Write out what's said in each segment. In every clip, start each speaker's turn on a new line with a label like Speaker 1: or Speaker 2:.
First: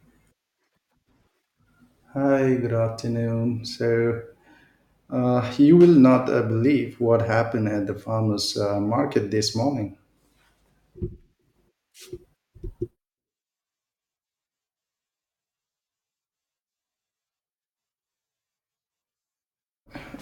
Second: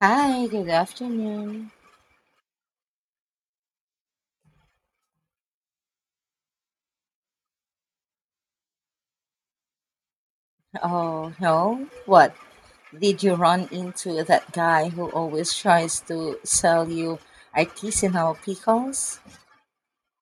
Speaker 1: Hi, good afternoon.
Speaker 2: Hi, good afternoon. So, you will not believe what happened at the farmers' market this morning.
Speaker 1: Oh, no. What? Did you run into that guy who always tries to sell you artisanal pickles?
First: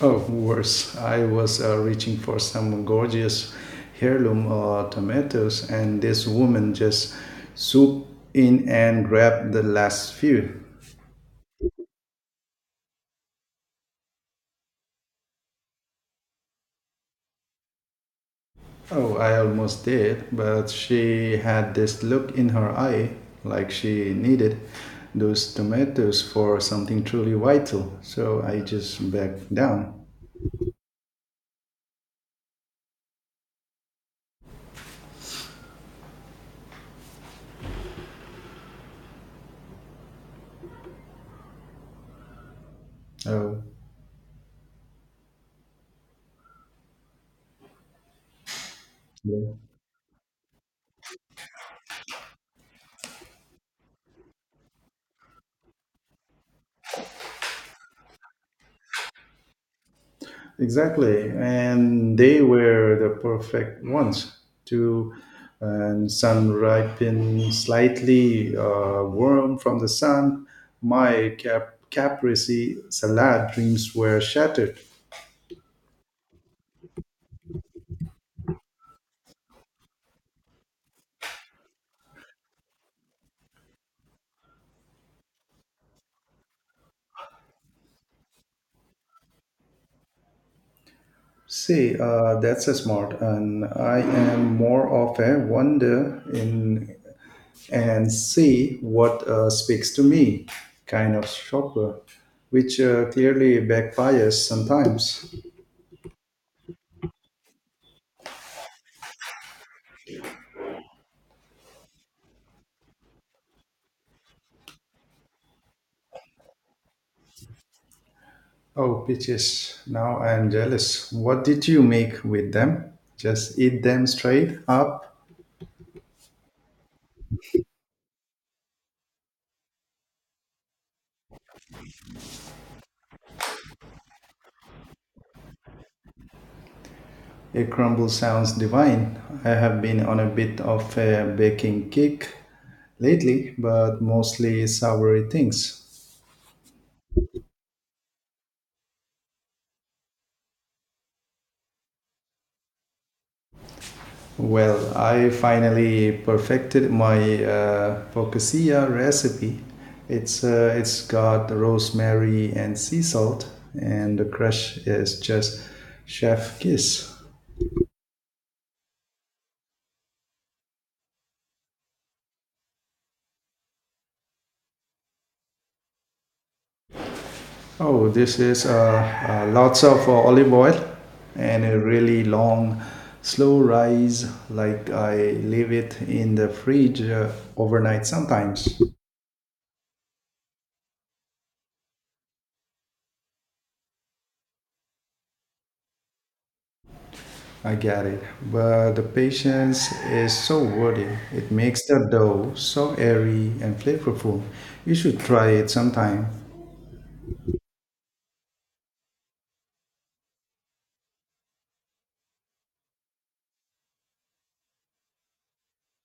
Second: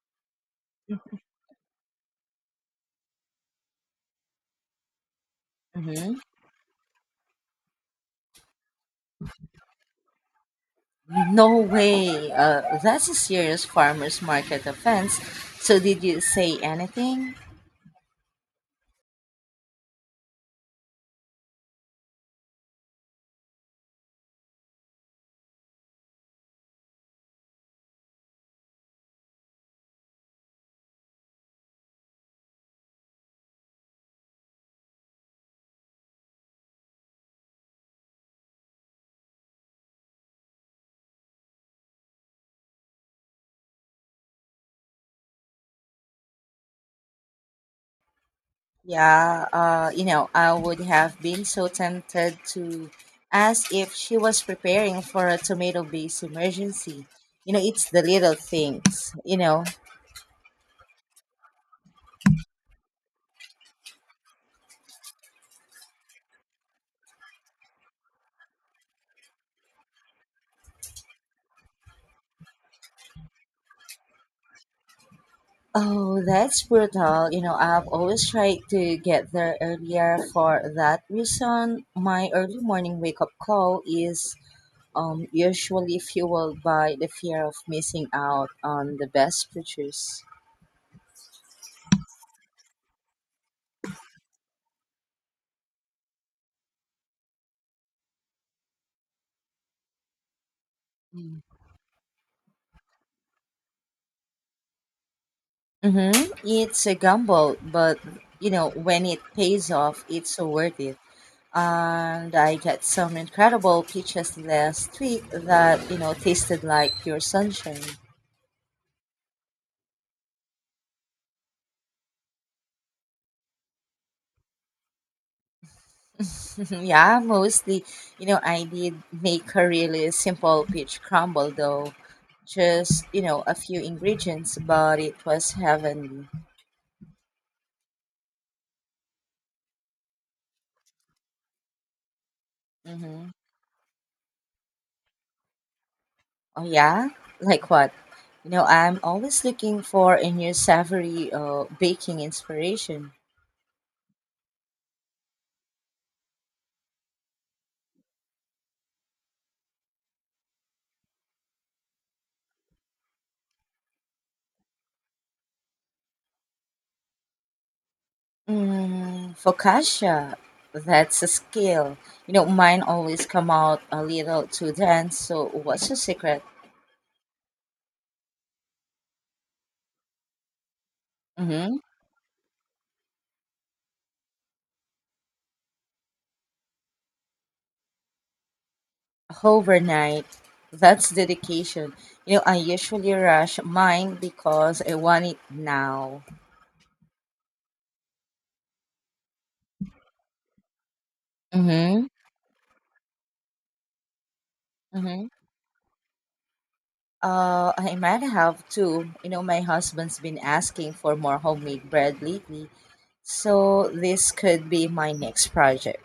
Speaker 2: Oh, worse. I was reaching for some gorgeous heirloom tomatoes, and
Speaker 1: Hmm.
Speaker 2: this woman just swooped in and grabbed the last few.
Speaker 1: No way. That's a serious farmer's market offense. So, did you say anything?
Speaker 2: Oh, I almost did, but she had this look in her eye like she needed those tomatoes for something truly vital. So I just backed down. Oh,
Speaker 1: Yeah,
Speaker 2: yeah.
Speaker 1: I would have been so tempted to ask if she was preparing for a tomato based emergency. It's the little things.
Speaker 2: Exactly. And they were the perfect ones to and sun ripen slightly warm from the sun. My caprese salad dreams were shattered.
Speaker 1: Oh, that's brutal. I've always tried to get there earlier for that reason. My early morning wake up call is usually fueled by the fear of missing out on the best pictures.
Speaker 2: See, that's a smart, and I am more of a wonder in and see what speaks to me kind of
Speaker 1: Mm.
Speaker 2: shopper, which clearly backfires sometimes.
Speaker 1: Mm-hmm. It's a gamble, but when it pays off, it's so worth it. And I got some incredible peaches last week that, tasted like pure sunshine.
Speaker 2: Oh, peaches. Now I am jealous. What did you make with them? Just eat them straight up?
Speaker 1: Mhm, yeah, mostly, I did make a really simple peach crumble though. Just, a few ingredients, but it was heavenly.
Speaker 2: A crumble sounds divine. I have been on a bit of a baking kick
Speaker 1: Hmm.
Speaker 2: lately, but mostly soury things.
Speaker 1: Oh, yeah? Like what? I'm always looking for a new savory baking inspiration.
Speaker 2: Well, I finally perfected my focaccia recipe. It's got rosemary and sea salt, and the crust is just chef kiss.
Speaker 1: Mm, focaccia, that's a skill. Mine always come out a little too dense, so what's your secret?
Speaker 2: Oh, this is lots of olive oil and
Speaker 1: Mm-hmm.
Speaker 2: a really long, slow rise. Like I leave it in the fridge overnight sometimes.
Speaker 1: Overnight. That's dedication. I usually rush mine because I want it now.
Speaker 2: I get it. But the patience is so worth it. It makes the
Speaker 1: Mm-hmm.
Speaker 2: dough so airy and flavorful. You should
Speaker 1: Mm-hmm.
Speaker 2: try it sometime.
Speaker 1: I might have to. My husband's been asking for more homemade bread lately, so this could be my next project.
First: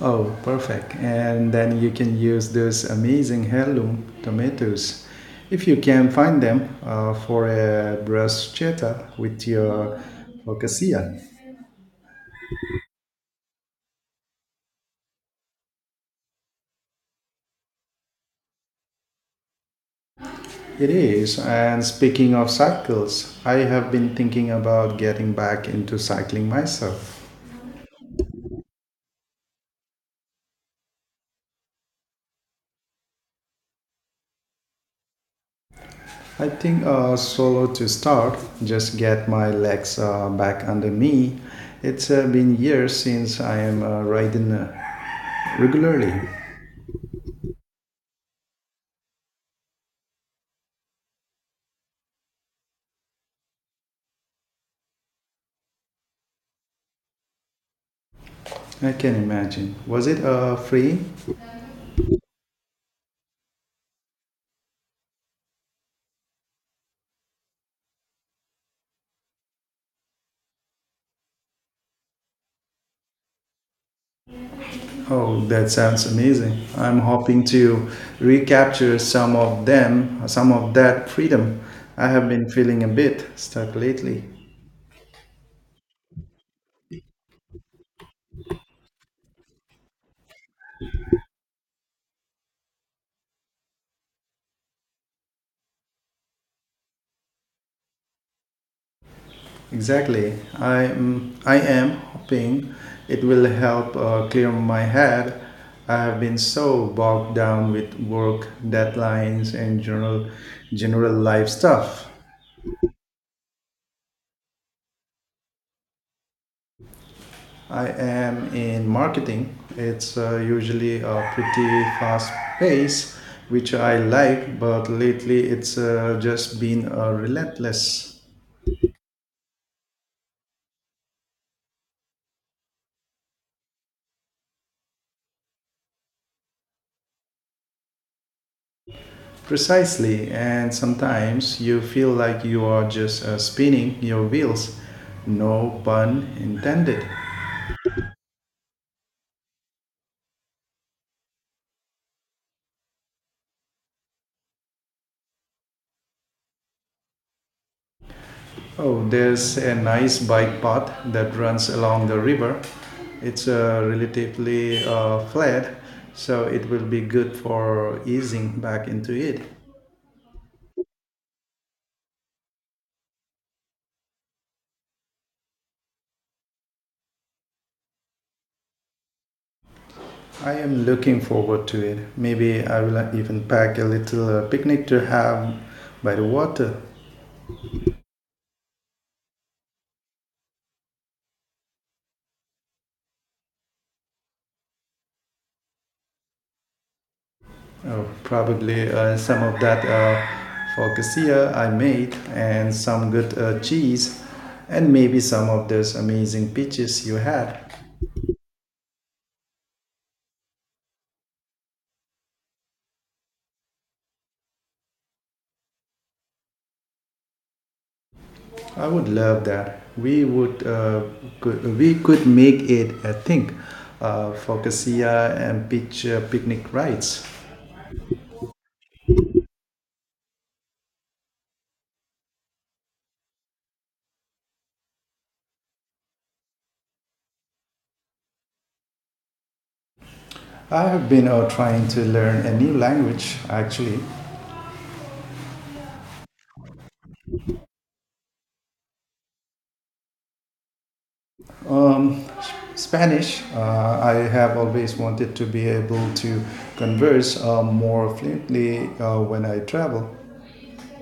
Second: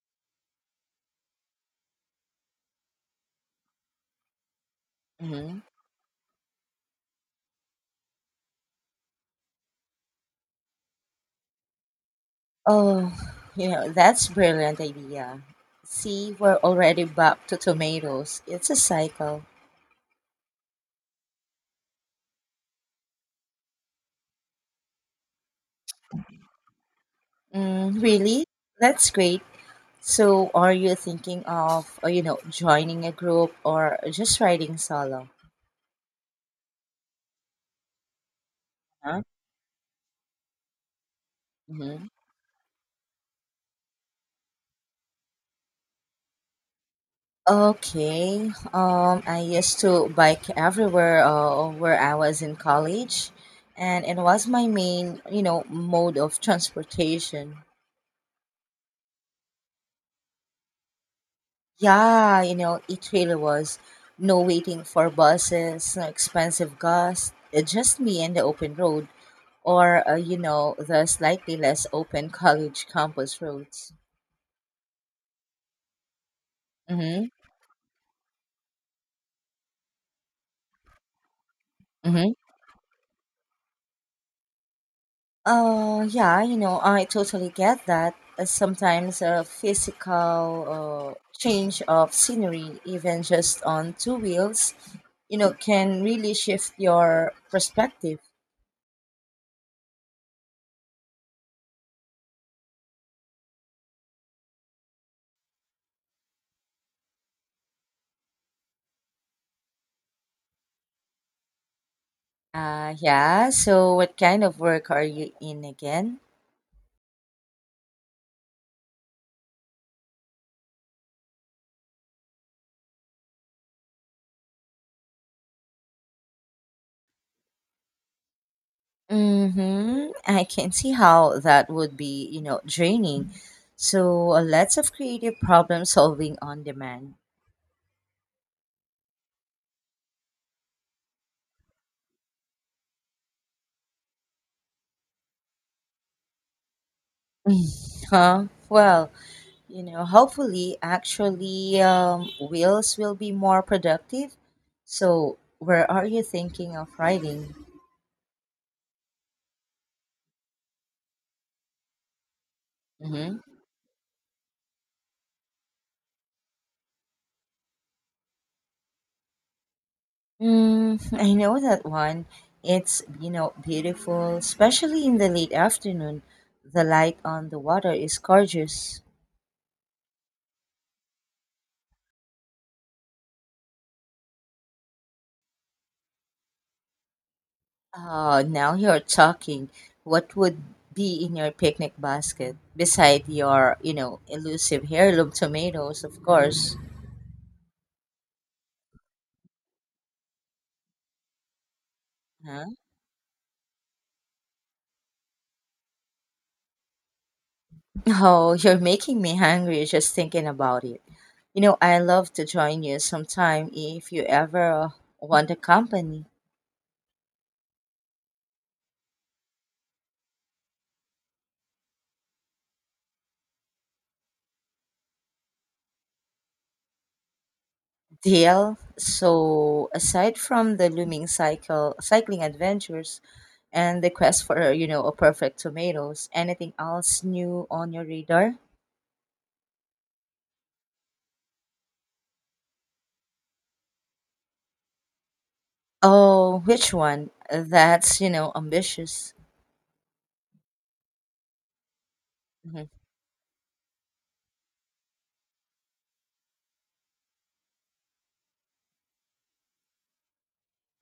Speaker 2: Oh, perfect. And then you can use those amazing heirloom tomatoes,
Speaker 1: Mm-hmm.
Speaker 2: if you can find them, for a bruschetta with your focaccia.
Speaker 1: Oh, that's brilliant idea. See, we're already back to tomatoes. It's a cycle.
Speaker 2: It is. And speaking of cycles, I have been thinking about getting back into cycling myself.
Speaker 1: Mm, really? That's great. So, are you thinking of, joining a group or just riding solo?
Speaker 2: I think solo to start, just
Speaker 1: Huh?
Speaker 2: get my legs back under me.
Speaker 1: Hmm.
Speaker 2: It's been years since I am riding regularly.
Speaker 1: Okay. I used to bike everywhere where I was in college, and it was my main, mode of transportation.
Speaker 2: I can imagine. Was it free?
Speaker 1: Yeah, it really was. No waiting for buses, no expensive gas, just me and the open road, or the slightly less open college campus roads.
Speaker 2: Oh, that sounds amazing. I'm
Speaker 1: Mm-hmm.
Speaker 2: hoping to recapture some of that freedom. I have
Speaker 1: Mm-hmm.
Speaker 2: been feeling a bit stuck lately.
Speaker 1: Yeah, I totally get that. Sometimes a physical change of scenery, even just on two wheels, can really shift your perspective.
Speaker 2: Exactly. I am hoping it will help clear my head. I have been so bogged down with work, deadlines, and general life stuff.
Speaker 1: Yeah, so what kind of work are you in again?
Speaker 2: I am in marketing. It's usually a pretty fast pace, which I like, but lately it's just been relentless.
Speaker 1: Mm-hmm. I can see how that would be, draining. So lots of creative problem solving on demand.
Speaker 2: Precisely, and sometimes you feel like you are just spinning your wheels. No pun intended.
Speaker 1: Huh? Well, hopefully actually wheels will be more productive, so where are you thinking of riding?
Speaker 2: Oh, there's a nice bike path that runs along the river.
Speaker 1: Mm-hmm.
Speaker 2: It's relatively flat, so it will be good for easing back into it.
Speaker 1: Mm, I know that one. It's beautiful, especially in the late afternoon. The light on the water is gorgeous.
Speaker 2: I am looking forward to it. Maybe I will even pack a little picnic to have by the water.
Speaker 1: Oh, now you're talking. What would be in your picnic basket beside your elusive heirloom tomatoes, of course?
Speaker 2: Probably some of that focaccia I made
Speaker 1: Huh?
Speaker 2: and some good cheese and maybe some of those amazing peaches you had.
Speaker 1: Oh, you're making me hungry just thinking about it. I love to join you sometime if you ever want a company.
Speaker 2: I would love that. We could make it a thing focaccia and peach picnic rides.
Speaker 1: Deal. So, aside from the looming cycling adventures and the quest for, a perfect tomatoes, anything else new on your radar?
Speaker 2: I have been trying to learn a new language actually.
Speaker 1: Oh, which one? That's, ambitious.
Speaker 2: Um,
Speaker 1: Mm-hmm.
Speaker 2: Spanish, I have always wanted to be able to converse more fluently when I travel.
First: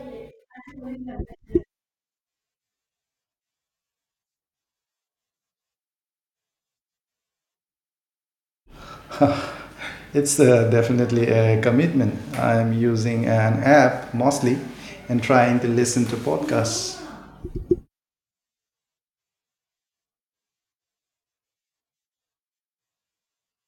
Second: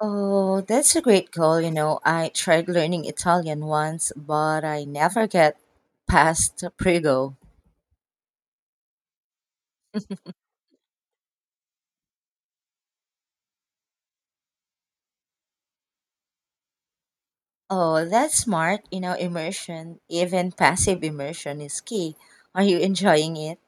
Speaker 1: Oh, that's a great goal. I tried learning Italian once, but I never get past Prego.
Speaker 2: It's definitely a commitment. I'm using an app mostly and trying to listen to podcasts.
Speaker 1: Oh, that's smart. Immersion, even passive immersion is key. Are you enjoying it?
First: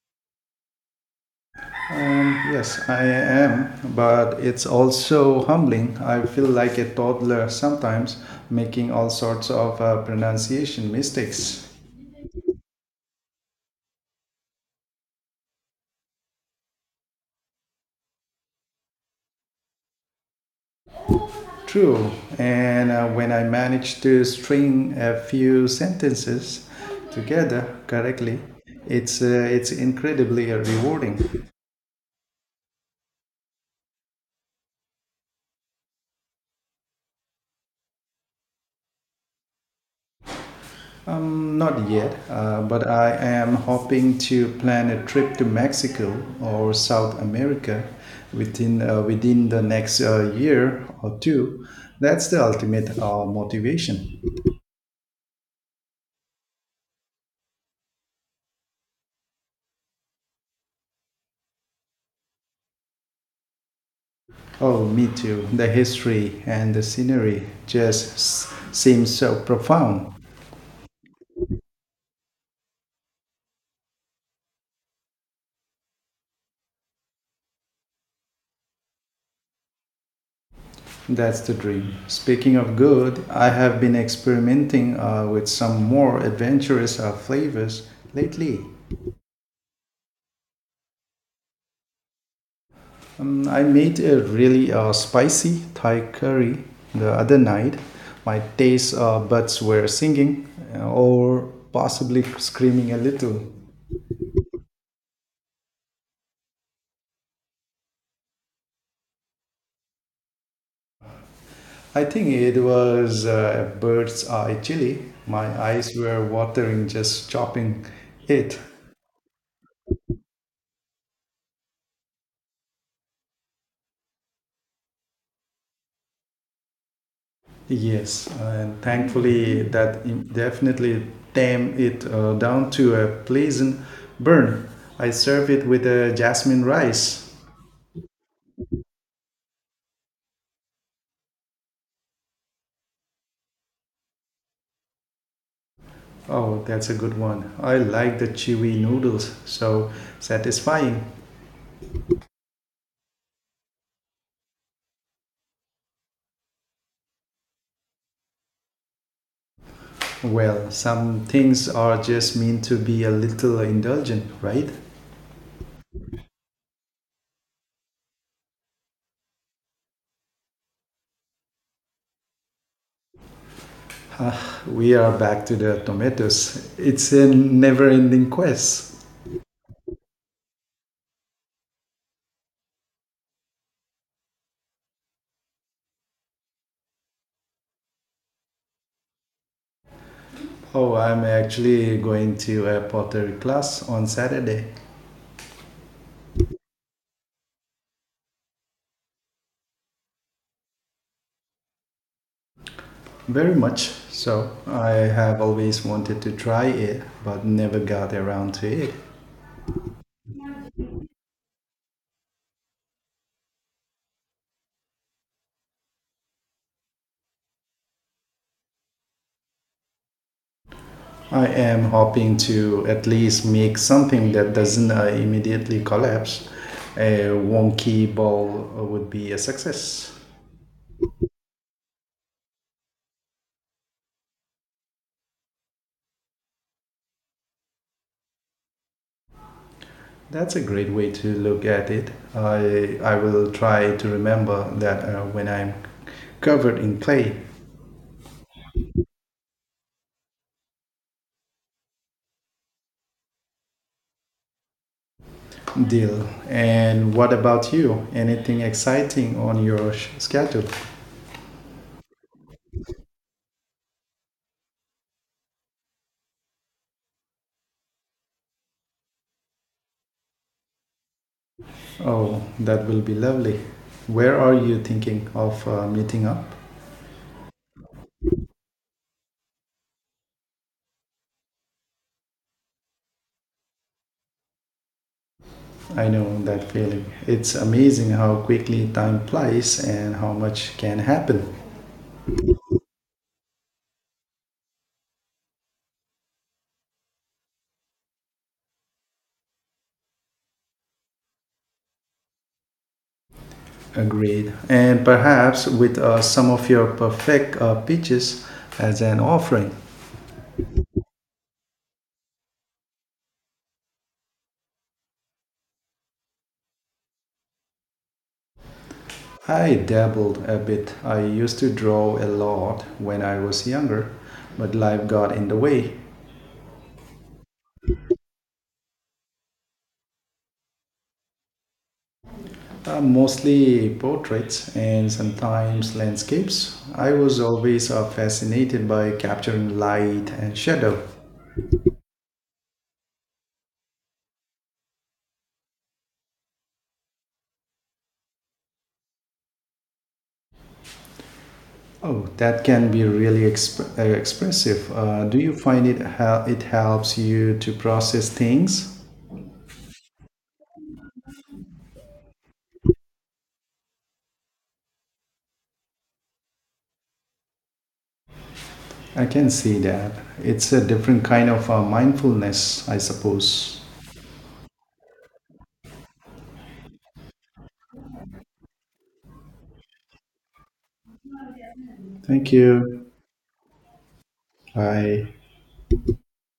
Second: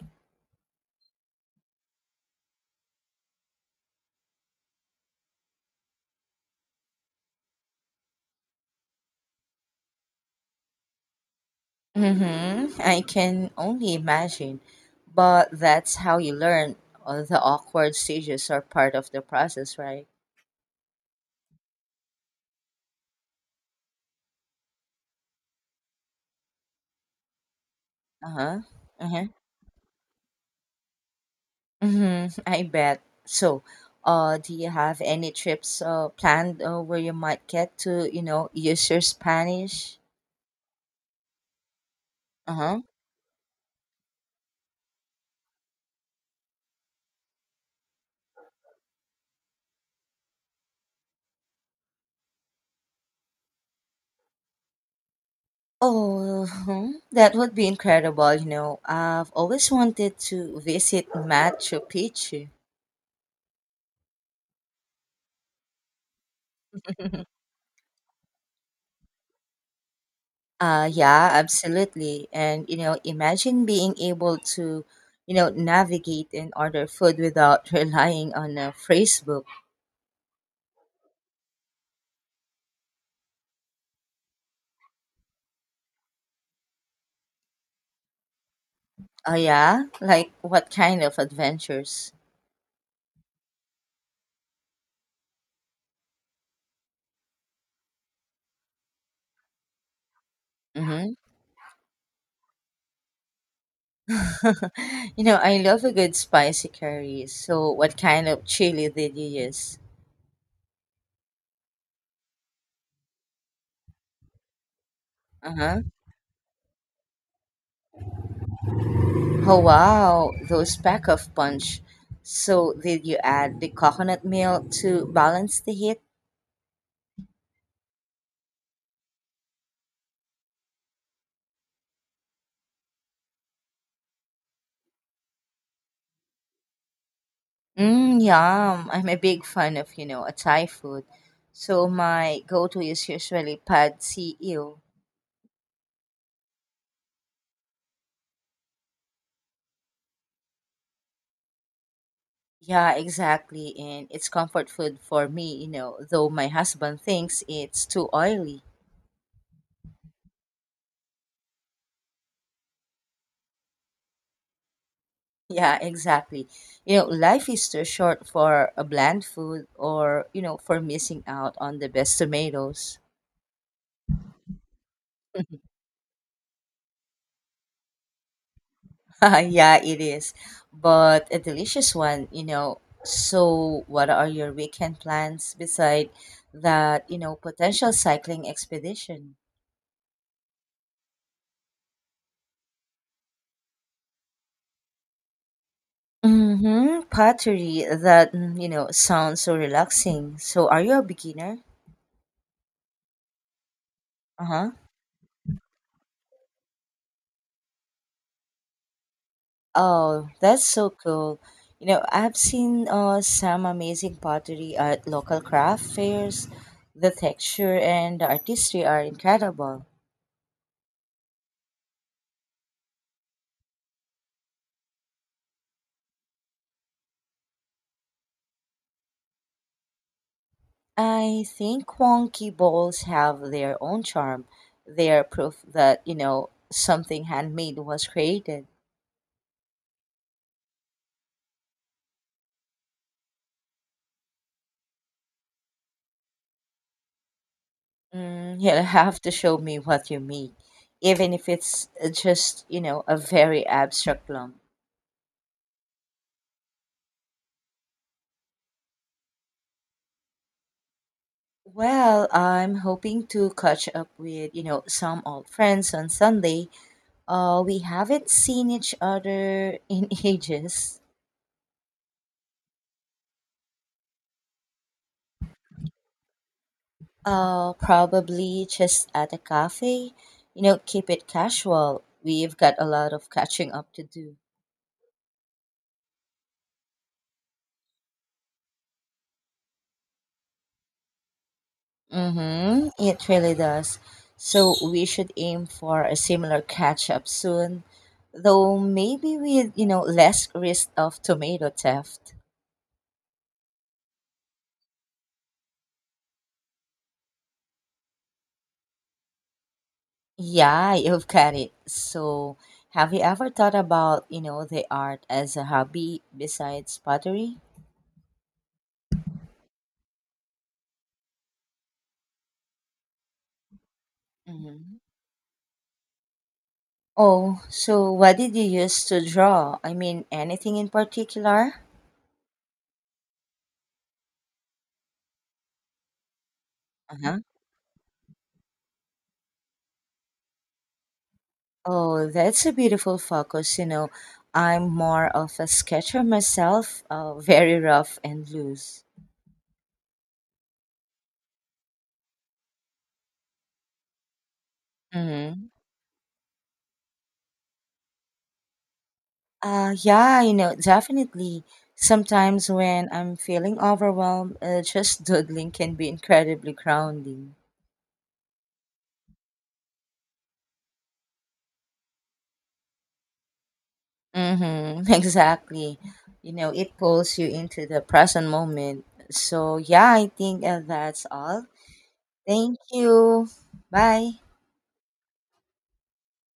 Speaker 2: Yes, I am, but it's also humbling. I feel like a toddler sometimes, making all sorts of pronunciation mistakes.
Speaker 1: Mm-hmm. I can only imagine. But that's how you learn. All the awkward stages are part of the process, right?
Speaker 2: True. And when I manage to string a few sentences together correctly,
Speaker 1: Uh-huh.
Speaker 2: it's uh,
Speaker 1: Uh-huh.
Speaker 2: it's incredibly rewarding.
Speaker 1: Mm-hmm, I bet. So, do you have any trips planned where you might get to, use your Spanish?
Speaker 2: Not yet,
Speaker 1: Uh-huh.
Speaker 2: but I am hoping to plan a trip to Mexico or South America within the next year or two. That's the ultimate motivation.
Speaker 1: Oh, that would be incredible. I've always wanted to visit Machu Picchu.
Speaker 2: Oh, me too. The history and the scenery just seems so profound.
Speaker 1: Yeah, absolutely. And, imagine being able to, navigate and order food without relying on a phrase book.
Speaker 2: That's the dream. Speaking of good, I have been experimenting with some more adventurous flavors lately.
Speaker 1: Oh, yeah? Like, what kind of adventures?
Speaker 2: I made a really spicy Thai curry the other night. My taste buds were singing
Speaker 1: Mm-hmm.
Speaker 2: or possibly screaming a little.
Speaker 1: I love a good spicy curry. So, what kind of chili did you use?
Speaker 2: I think it was a bird's eye chili. My
Speaker 1: Uh huh.
Speaker 2: eyes were watering just chopping it.
Speaker 1: Oh, wow, those pack of punch. So, did you add the coconut milk to balance the heat?
Speaker 2: Yes, and thankfully that definitely tame it down to a pleasant burn. I serve it with a jasmine rice.
Speaker 1: Mmm, yum. I'm a big fan of, a Thai food. So, my go to is usually pad see ew.
Speaker 2: Oh, that's a good one. I like the chewy noodles, so satisfying.
Speaker 1: Yeah, exactly. And it's comfort food for me, though my husband thinks it's too oily.
Speaker 2: Well, some things are just meant to be a little indulgent, right?
Speaker 1: Yeah, exactly. Life is too short for a bland food or, for missing out on the best tomatoes.
Speaker 2: Ah, we are back to the tomatoes. It's a never-ending quest.
Speaker 1: Yeah, it is. But a delicious one. So, what are your weekend plans beside that, potential cycling expedition?
Speaker 2: Oh, I'm actually going to a pottery class on Saturday.
Speaker 1: Mm-hmm. Pottery, that, sounds so relaxing. So, are you a beginner?
Speaker 2: Very much so.
Speaker 1: Uh-huh.
Speaker 2: I have always wanted to try it, but never got around to it.
Speaker 1: Oh, that's so cool. I've seen some amazing pottery at local craft fairs. The texture and the artistry are incredible.
Speaker 2: I am hoping to at least make something that doesn't immediately collapse. A wonky ball would be a success.
Speaker 1: I think wonky bowls have their own charm. They are proof that, something handmade was created.
Speaker 2: That's a great way to look at it. I will try to remember that when I'm covered in clay.
Speaker 1: Mm, you'll have to show me what you make, even if it's just, a very abstract lump.
Speaker 2: Deal. And what about you? Anything exciting on your schedule?
Speaker 1: Well, I'm hoping to catch up with, some old friends on Sunday. We haven't seen each other in ages.
Speaker 2: Oh, that will be lovely. Where are you thinking of meeting up?
Speaker 1: Probably just at a cafe. Keep it casual. We've got a lot of catching up to do.
Speaker 2: I know that feeling. It's amazing how quickly time flies and how much can happen.
Speaker 1: Mm-hmm. It really does. So we should aim for a similar catch up soon, though maybe with, less risk of tomato theft.
Speaker 2: Agreed. And perhaps with some of your perfect pitches as an offering.
Speaker 1: Yeah, you've got it. So, have you ever thought about, the art as a hobby besides pottery?
Speaker 2: I dabbled a bit. I used to draw a lot when I was younger, but
Speaker 1: Hmm.
Speaker 2: life got in the way.
Speaker 1: Oh, so what did you use to draw? I mean, anything in particular?
Speaker 2: Mostly portraits and sometimes landscapes. I was
Speaker 1: Uh-huh.
Speaker 2: always fascinated by capturing light and shadow.
Speaker 1: Oh, that's a beautiful focus. I'm more of a sketcher myself, very rough and loose.
Speaker 2: Oh, that can be really expressive. Do you
Speaker 1: Hmm.
Speaker 2: find it it helps you to process things?
Speaker 1: Yeah, definitely. Sometimes when I'm feeling overwhelmed, just doodling can be incredibly grounding.
Speaker 2: I can see that. It's a different kind of mindfulness, I suppose.
Speaker 1: Mm-hmm. Exactly. It pulls you into the present moment. So, yeah, I think that's all.
Speaker 2: Thank
Speaker 1: Thank
Speaker 2: you.
Speaker 1: you. Bye.
Speaker 2: Bye.